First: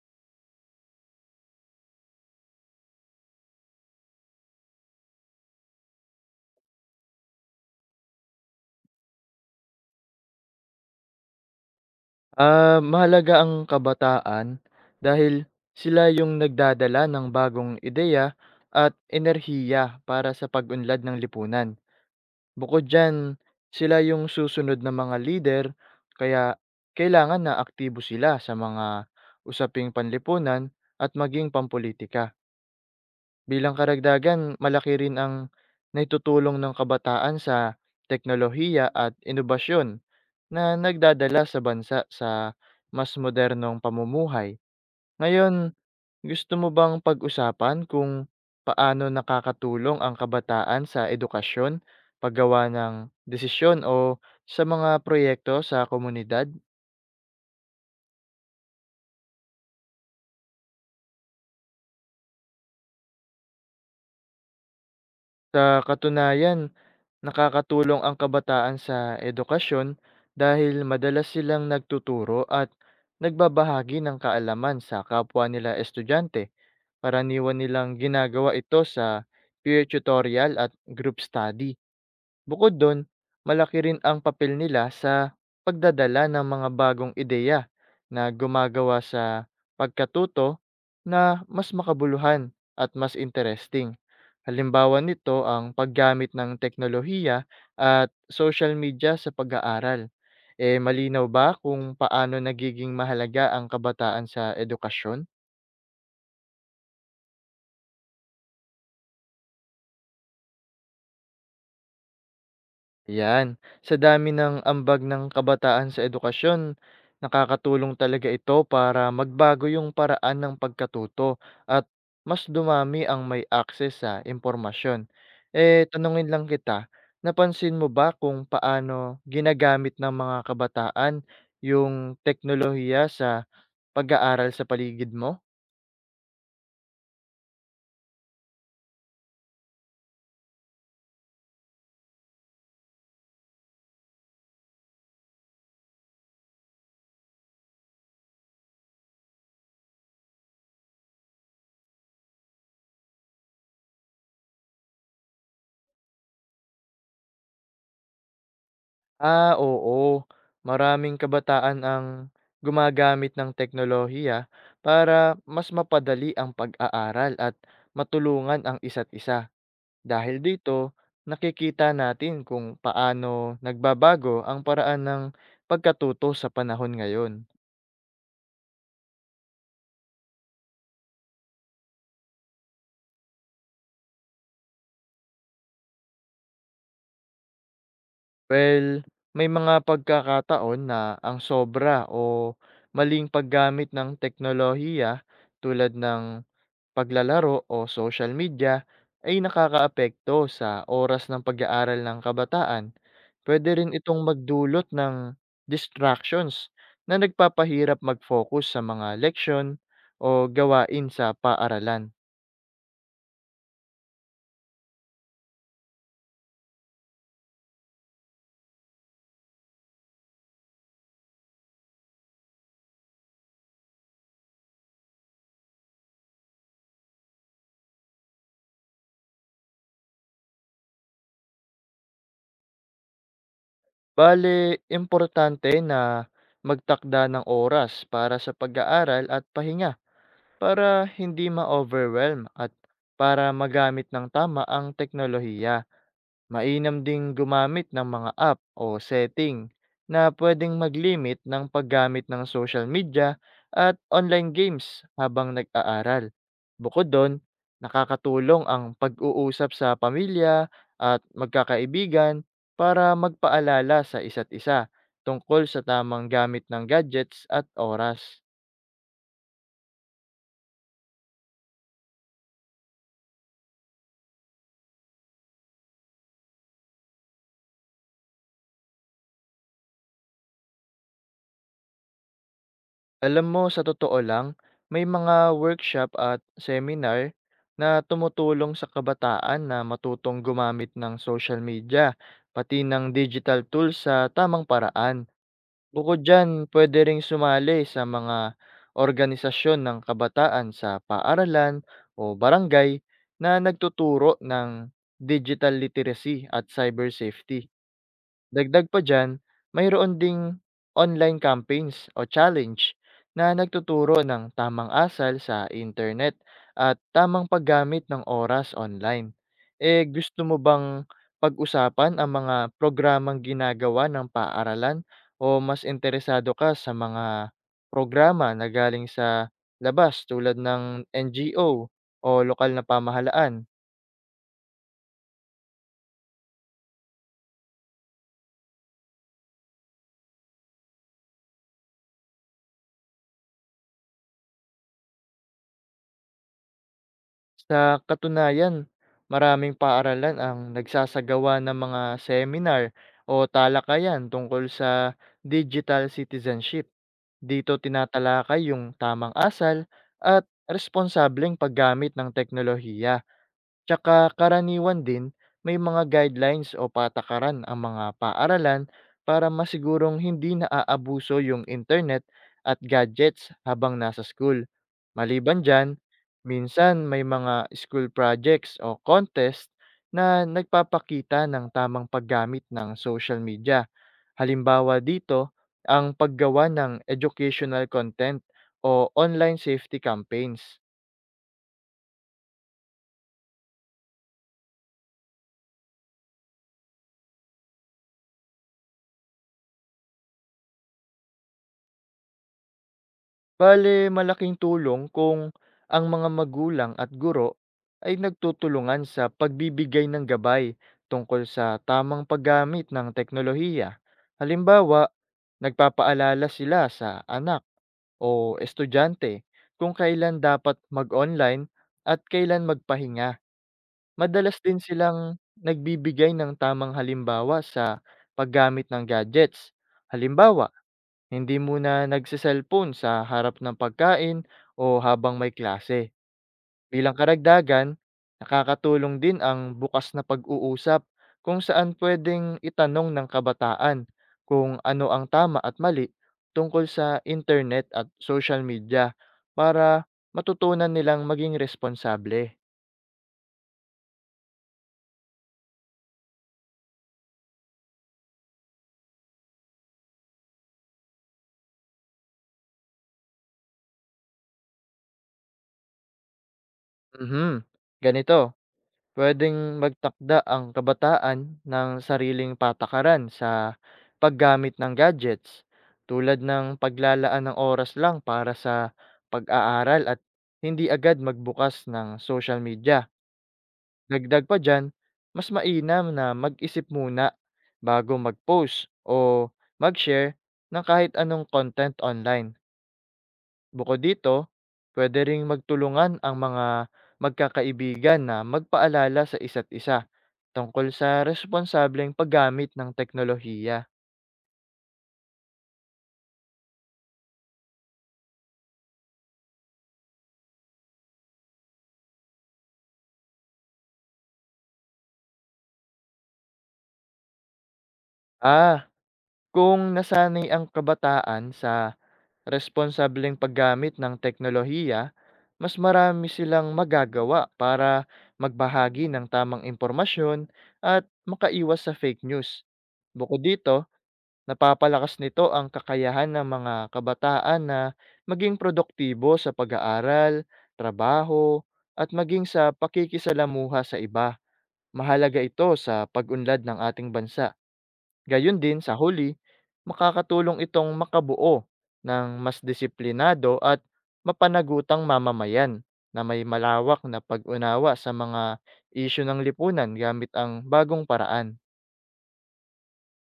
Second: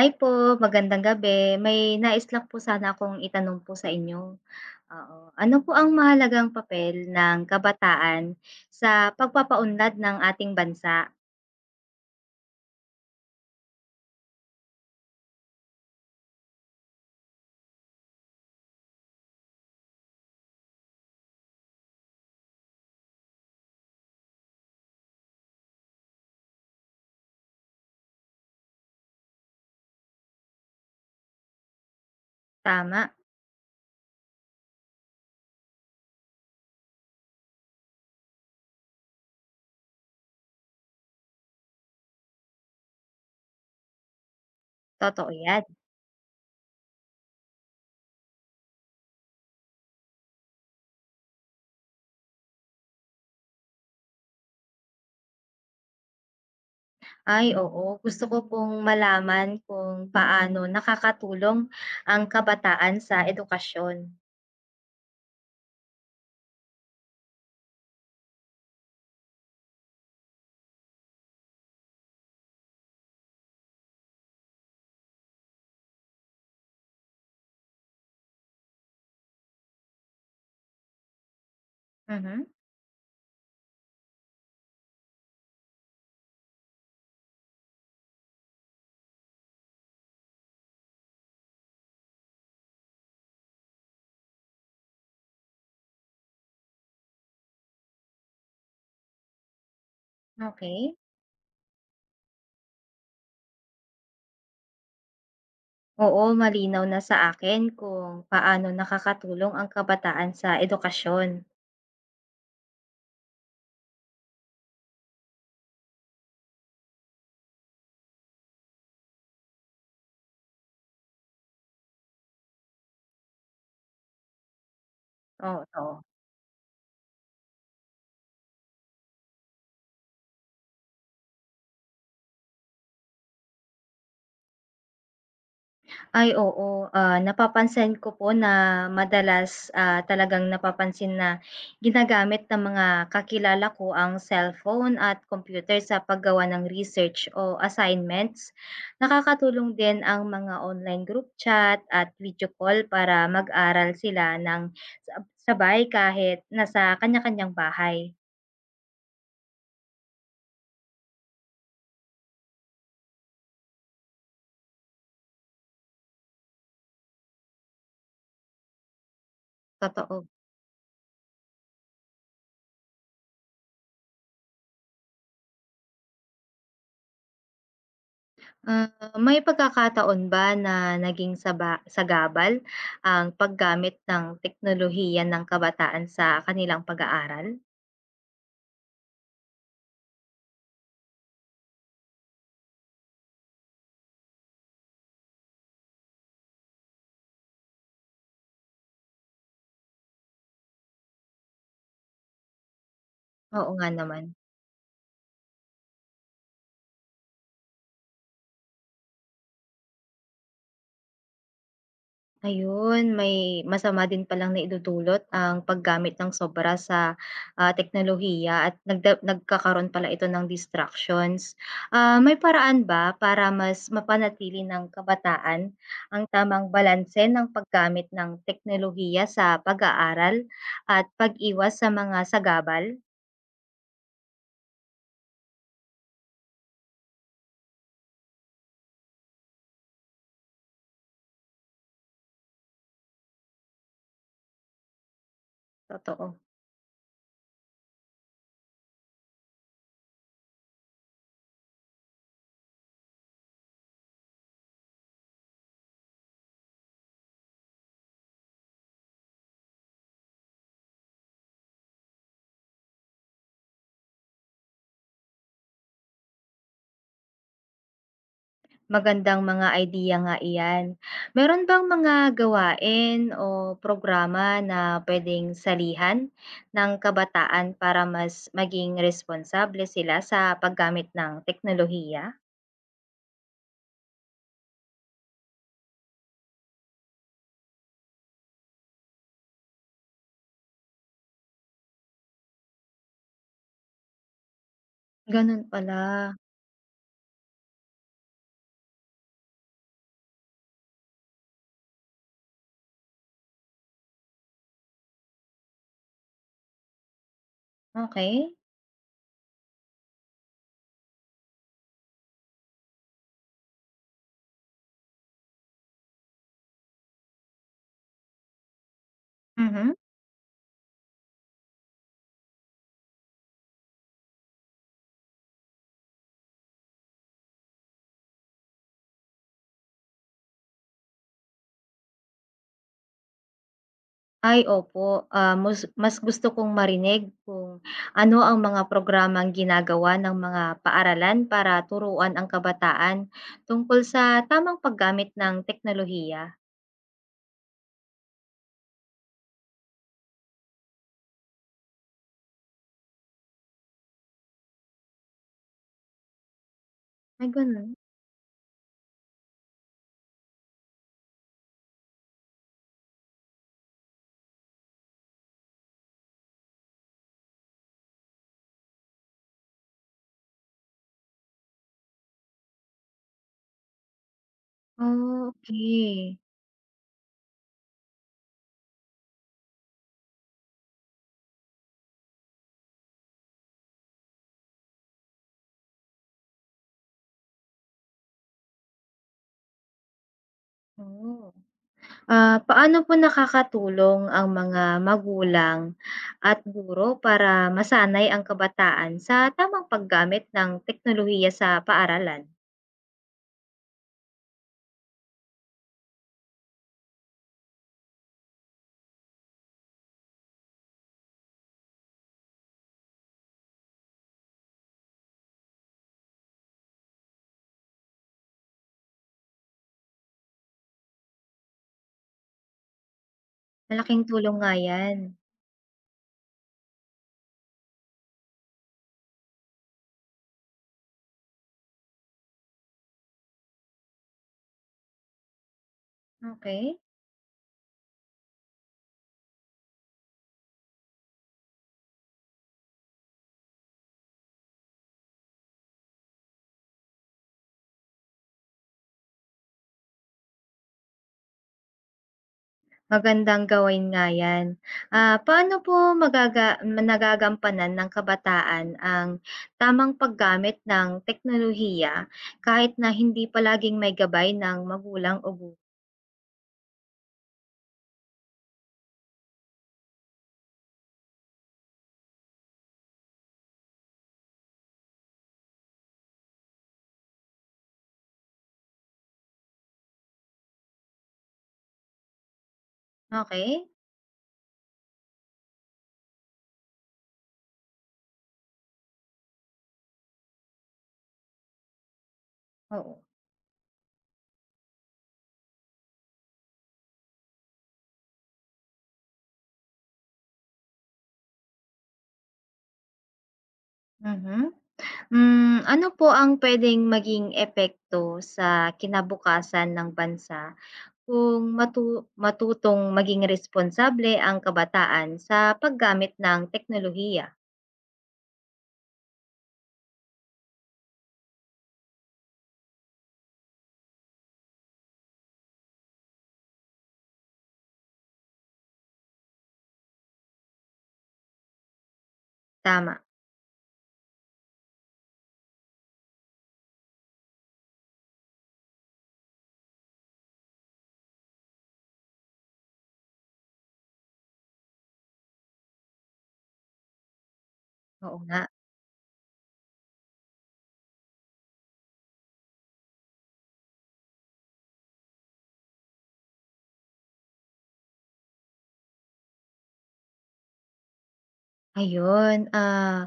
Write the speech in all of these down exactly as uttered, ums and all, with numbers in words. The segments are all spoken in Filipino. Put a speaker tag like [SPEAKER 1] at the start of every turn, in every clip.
[SPEAKER 1] Hi po, magandang gabi. May nais lang po sana akong itanong po sa inyo. Oo. Ano po ang mahalagang papel ng kabataan sa pagpapaunlad ng ating bansa?
[SPEAKER 2] Ah, mahalaga ang kabataan dahil sila yung nagdadala ng bagong ideya at enerhiya para sa pag-unlad ng lipunan. Bukod dyan, sila yung susunod na mga leader kaya kailangan na aktibo sila sa mga usaping panlipunan at maging pampolitika.
[SPEAKER 1] Tama,
[SPEAKER 2] Bilang karagdagan, malaki rin ang naitutulong ng kabataan sa teknolohiya at inobasyon na nagdadala sa bansa sa mas modernong pamumuhay.
[SPEAKER 1] totoo
[SPEAKER 2] Ngayon,
[SPEAKER 1] yan.
[SPEAKER 2] gusto mo bang pag-usapan kung paano nakakatulong ang kabataan sa edukasyon, paggawa ng desisyon o sa mga proyekto sa komunidad?
[SPEAKER 1] Ay, oo. Gusto ko pong malaman kung paano nakakatulong ang kabataan sa edukasyon.
[SPEAKER 2] Sa katunayan, nakakatulong ang kabataan sa edukasyon dahil madalas silang nagtuturo at nagbabahagi ng kaalaman sa kapwa nila estudyante. Karaniwan nilang ginagawa ito sa peer tutorial at group study.
[SPEAKER 1] Mhm.
[SPEAKER 2] Bukod do'n, malaki rin ang papel nila sa pagdadala ng mga bagong ideya na gumagawa sa pagkatuto na mas makabuluhan at mas interesting. Halimbawa nito ang paggamit ng teknolohiya at social media sa pag-aaral. Eh,
[SPEAKER 1] Okay.
[SPEAKER 2] malinaw ba kung paano nagiging mahalaga ang kabataan sa edukasyon?
[SPEAKER 1] Oo, malinaw na sa akin kung paano nakakatulong ang kabataan sa edukasyon.
[SPEAKER 2] Yan sa dami ng ambag ng kabataan sa edukasyon, nakakatulong talaga ito para magbago yung paraan ng pagkatuto at mas dumami ang may access sa impormasyon. Eh,
[SPEAKER 1] Oo.
[SPEAKER 2] tanungin lang kita, napansin mo ba kung paano ginagamit ng mga kabataan yung teknolohiya sa pag-aaral sa paligid mo?
[SPEAKER 1] Ay oo, ah, napapansin ko po na madalas, ah, talagang napapansin na ginagamit ng mga kakilala ko ang cellphone at computer sa paggawa ng research o assignments. Nakakatulong din ang mga online group chat at video call para mag-aral sila ng sab sabay kahit nasa kanya-kanyang bahay,
[SPEAKER 2] Ah, oo. Maraming kabataan ang gumagamit ng teknolohiya para mas mapadali ang pag-aaral at matulungan ang isa't isa.
[SPEAKER 1] totoo.
[SPEAKER 2] Dahil dito, nakikita natin kung paano nagbabago ang paraan ng pagkatuto sa panahon ngayon.
[SPEAKER 1] Ah, may pagkakataon ba na naging saba sagabal ang paggamit ng teknolohiya ng kabataan sa kanilang pag-aaral?
[SPEAKER 2] Well, may mga pagkakataon na ang sobra o maling paggamit ng teknolohiya tulad ng paglalaro o social media ay nakakaapekto sa oras ng pag-aaral ng kabataan.
[SPEAKER 1] Oo
[SPEAKER 2] Pwede
[SPEAKER 1] nga
[SPEAKER 2] rin itong
[SPEAKER 1] naman.
[SPEAKER 2] magdulot ng distractions na nagpapahirap mag-focus sa mga leksyon o gawain sa paaralan.
[SPEAKER 1] Ayun, may masama din palang naidudulot ang paggamit ng sobra sa, ah, teknolohiya at nagda nagkakaroon pala ito ng distractions. Ah, may paraan ba para mas mapanatili ng kabataan ang tamang balanse ng paggamit ng teknolohiya sa pag-aaral at pag-iwas sa mga sagabal?
[SPEAKER 2] Bale, importante na magtakda ng oras para sa pag-aaral at pahinga para hindi ma-overwhelm at para magamit ng tama ang teknolohiya.
[SPEAKER 1] Totoo.
[SPEAKER 2] Mainam ding gumamit ng mga app o setting na pwedeng mag-limit ng paggamit ng social media at online games habang nag-aaral. Bukod doon, nakakatulong ang pag-uusap sa pamilya at magkakaibigan para magpaalala sa isa't isa tungkol sa tamang gamit ng gadgets at oras.
[SPEAKER 1] Magandang mga idea nga iyan. Meron bang mga gawain o programa na puwedeng salihan ng kabataan para mas maging responsable sila sa paggamit ng teknolohiya?
[SPEAKER 2] Alam mo, sa totoo lang, may mga workshop at seminar na tumutulong sa kabataan na matutong gumamit ng social media, pati ng digital tools sa tamang paraan.
[SPEAKER 1] Gano'n pala.
[SPEAKER 2] Bukod dyan, pwede ring sumali sa mga organisasyon ng kabataan sa paaralan o barangay na nagtuturo ng digital literacy at cyber safety.
[SPEAKER 1] Okay.
[SPEAKER 2] Dagdag pa diyan, mayroon ding online campaigns o challenge na nagtuturo ng tamang asal sa internet at tamang paggamit ng oras online.
[SPEAKER 1] Mhm.
[SPEAKER 2] Eh gusto mo bang pag-usapan ang mga programang ginagawa ng paaralan o mas interesado ka sa mga programa na galing sa labas tulad ng NGO o o lokal na pamahalaan?
[SPEAKER 1] Ay opo, ah, mus mas gusto kong marinig kung ano ang mga programang ginagawa ng mga paaralan para turuan ang kabataan tungkol sa tamang paggamit ng teknolohiya.
[SPEAKER 2] Sa katunayan, maraming paaralan ang nagsasagawa ng mga seminar o talakayan tungkol sa digital citizenship.
[SPEAKER 1] Ay
[SPEAKER 2] Dito
[SPEAKER 1] gano'n.
[SPEAKER 2] tinatalakay yung tamang asal at responsableng paggamit ng teknolohiya. Tsaka karaniwan din, may mga guidelines o patakaran ang mga paaralan para masigurong hindi naaabuso yung internet at gadgets habang nasa school. Maliban dyan,
[SPEAKER 1] Okey.
[SPEAKER 2] minsan may mga school projects o contest na nagpapakita ng tamang paggamit ng social media. Halimbawa dito, ang paggawa ng educational content o online safety campaigns.
[SPEAKER 1] Oh. Ah, paano po nakakatulong ang mga magulang at guro para masanay ang kabataan sa tamang paggamit ng teknolohiya sa paaralan?
[SPEAKER 2] Bale, malaking tulong kung ang mga magulang at guro ay nagtutulungan sa pagbibigay ng gabay tungkol sa tamang paggamit ng teknolohiya. Halimbawa, nagpapaalala sila sa anak o estudyante kung kailan dapat mag-online at kailan magpahinga.
[SPEAKER 1] Malaking tulong
[SPEAKER 2] Madalas
[SPEAKER 1] nga
[SPEAKER 2] din
[SPEAKER 1] 'yan.
[SPEAKER 2] silang nagbibigay ng tamang halimbawa sa paggamit ng gadgets. Halimbawa, hindi muna nagse-cellphone sa harap ng pagkain o habang may klase.
[SPEAKER 1] Okey,
[SPEAKER 2] Bilang karagdagan, nakakatulong din ang bukas na pag-uusap kung saan pwedeng itanong ng kabataan kung ano ang tama at mali tungkol sa internet at social media para matutunan nilang maging responsable.
[SPEAKER 1] magandang gawain nga 'yan. Ah, paano po magaga nagagampanan ng kabataan ang tamang paggamit ng teknolohiya kahit na hindi palaging may gabay ng magulang o guro?
[SPEAKER 2] Mhm. Ganito. Puwedeng magtakda ang kabataan ng sariling patakaran sa paggamit ng gadgets, tulad ng paglalaan ng oras lang para sa pag-aaral at hindi agad magbukas ng social media.
[SPEAKER 1] Okey,
[SPEAKER 2] Dagdag pa diyan, mas mainam na mag-isip muna bago mag-post o mag-share ng kahit anong content online.
[SPEAKER 1] oo.
[SPEAKER 2] Bukod dito, puwede ring magtulungan ang mga magkakaibigan na magpaalala sa isa't isa tungkol sa responsableng paggamit ng teknolohiya.
[SPEAKER 1] Mhm. Hmm, ano po ang puwedeng maging epekto sa kinabukasan ng bansa kung matu matutong maging responsable ang kabataan sa paggamit ng teknolohiya?
[SPEAKER 2] Ah, kung nasanay ang kabataan sa responsableng paggamit ng teknolohiya, mas marami silang magagawa para magbahagi ng tamang impormasyon at makaiwas sa fake news.
[SPEAKER 1] Tama,
[SPEAKER 2] Bukod dito, napapalakas nito ang kakayahan ng mga kabataan na maging produktibo sa pag-aaral, trabaho, at maging sa pakikisalamuha sa iba. Mahalaga ito sa pag-unlad ng ating bansa.
[SPEAKER 1] oo
[SPEAKER 2] Gayun
[SPEAKER 1] nga.
[SPEAKER 2] din sa huli, makakatulong itong makabuo ng mas disiplinado at mapanagutang mamamayan na may malawak na pag-unawa sa mga isyu ng lipunan gamit ang bagong paraan.
[SPEAKER 1] Ayun, ah,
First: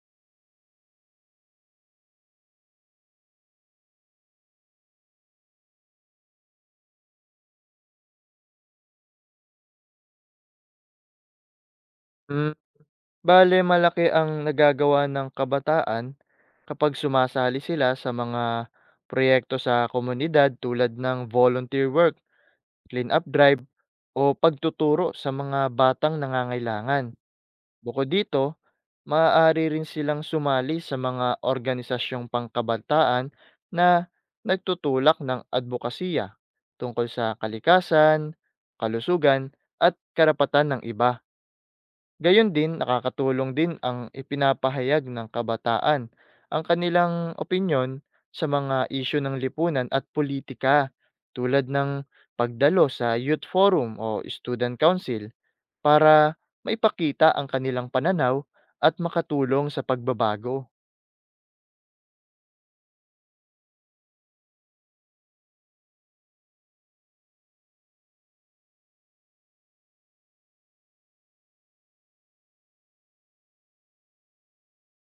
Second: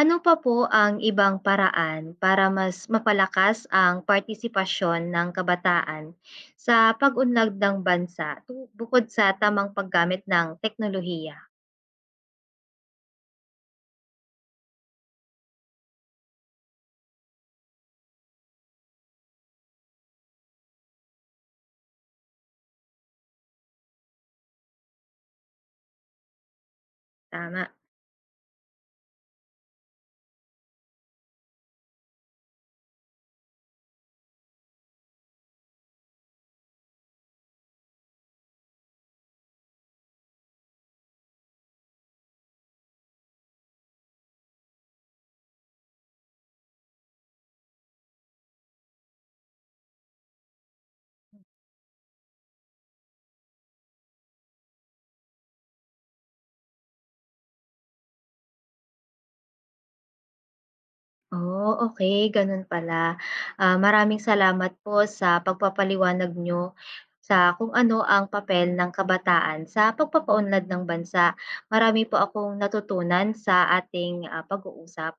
[SPEAKER 1] ano pa po ang ibang paraan para mas mapalakas ang partisipasyon ng kabataan sa pag-unlad ng bansa tu bukod sa tamang paggamit ng teknolohiya?
[SPEAKER 2] Mm, Bale malaki ang nagagawa ng kabataan kapag sumasali sila sa mga proyekto sa komunidad tulad ng volunteer work, clean-up drive, o pagtuturo sa mga batang nangangailangan.
[SPEAKER 1] Tama.
[SPEAKER 2] Bukod dito, maaari rin silang sumali sa mga organisasyong pangkabataan na nagtutulak ng advokasya tungkol sa kalikasan, kalusugan, at karapatan ng iba. Gayon din, nakakatulong din ang ipinapahayag ng kabataan ang kanilang opinyon sa mga isyu ng lipunan at politika tulad ng pagdalo sa youth forum o student council para maipakita ang kanilang pananaw at makatulong sa pagbabago.
[SPEAKER 1] Oh, okay, gano'n pala. Ah, maraming salamat po sa pagpapaliwanag nyo sa kung ano ang papel ng kabataan sa pagpapaunlad ng bansa. Marami po akong natutunan sa ating, ah, pag-uusap.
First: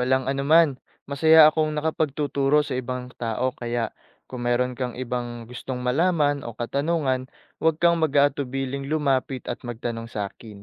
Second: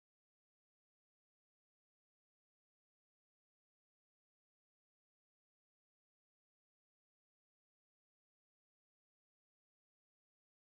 [SPEAKER 2] Walang anuman, masaya akong nakapagtuturo sa ibang tao kaya kung meron kang ibang gustong malaman o katanungan, huwag kang mag-aatubiling lumapit at magtanong sa akin.